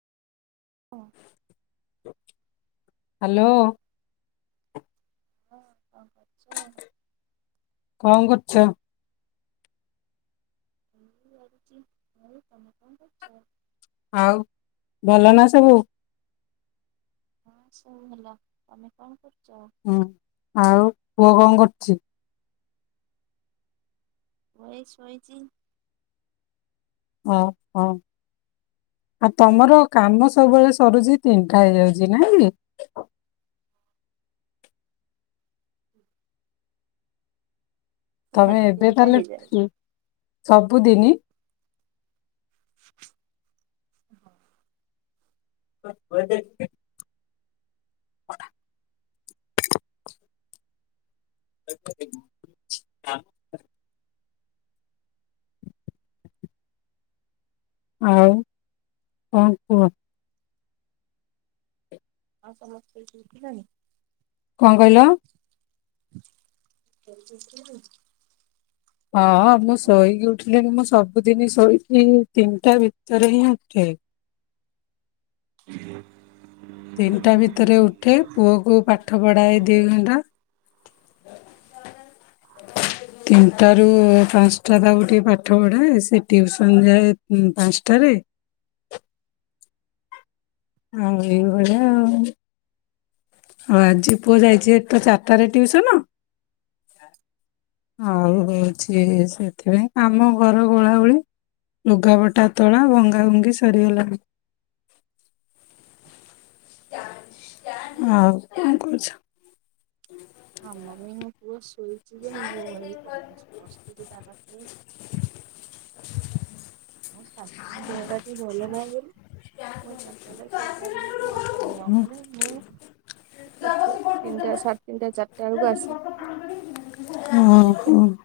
ହଁ। ହାଲୋ। ହଁ। କଣ କରୁଛ? ଛ। ମୁଁ ଗଡୁଚି। ଆଉ ତୋମେ କଣ କରୁଛ? ଆଉ ଭଲ ନା ସବୁ? ହଁ ସବୁ ଭଲ। ତୋମେ କଣ କର ହୁଁ ଆଉ ପୁଅ କଣ କର ଚି। ପୁଅ ଏଇ ଶୋଇଚି। ଓ ହଁ ଆଉ ତୋମର କାମ ସବୁବେଳେ ସରୁଚି ତିନିଟା ହେଇଯାଉଚି ନା କି? ତୋମେ ସାଢେ ଏବେ ତିନିଟା ତାହଲେ ହେଇଯାଉଛି ଫ୍ରି। ସବୁଦିନି ହଁ। [unintelligible] କୁଆଡେ ଯାଇଛି? ଉଠ। [inaudible] ଆଉ କଣ କୁହ? ଆଉ ତୋମେ ଶୋଇକି ଉଠିଲଣି? କଣ କହିଲ? ଶୋଇକି ଉଠିଲଣି? ହଁ ହଁ ମୁଁ ଶୋଇକି ଉଠିଲିଣିି। ମୁଁ ସବୁଦିନ ଶୋଇକି ତିନିଟା ଭିତରେ ହିଁ ଉଠେ। [inaudible] ତିନିଟା ଭିତରେ ଉଠେ। ପୁଅ କୁ ପାଠ ପଢାଏ ଦି ଘଣ୍ଟା। ତିନିଟା ରୁ ପାନ୍ସଟା ତାକୁ ଟିକେ ପାଠ ପଢାଏ। ସେ ଟିଉସନ ଯାଏ ଉଁ, ପାନ୍ସଟାରେ। ଆଉ ଏଇ ଭଳିଆ ଆଉ। ହଁ ଆଜି ପୁଅ ଯାଇଛି ଏ ଚାରଟାରେ ଟିଉସନ, ଆଉ ହଉଛି ସେଥିପାଇଁ କାମ ଘର ଓଳାଓଳି ଲୁଗାପଟା ତଳା ଭଙ୍ଗା ଭୁଙ୍ଗି ସରି ଗଲାଣି। [unintelligible] ଆଉ କଣ କରୁଛ? ଆମରହ ପୁଅ ଶୋ ଶୋଇଛି ଯେ ମୁହଁ ମାଡି ପଡି [unintelligible] ବସିଛି ଯୋଉ ତା ପାଖରେ। ମୋ ଶାଶୁଙ୍କ ଦେହଟା ଟିକେ ଭଲ ନାହିଁ ବୋଲି ମୁଁ ଏଇ ଚାରଟା ବେଳେ ଶୁଇପାରିନି। ଶୁଇ ପାରିନି ନହେଲେ ମୁଁ ହଉ ପଛେ ତିନିଟା ସାଢେ଼ ତିନିଟା ଚାରଟା ବେଳକୁ ଆସିକି ହଁ କୁହ।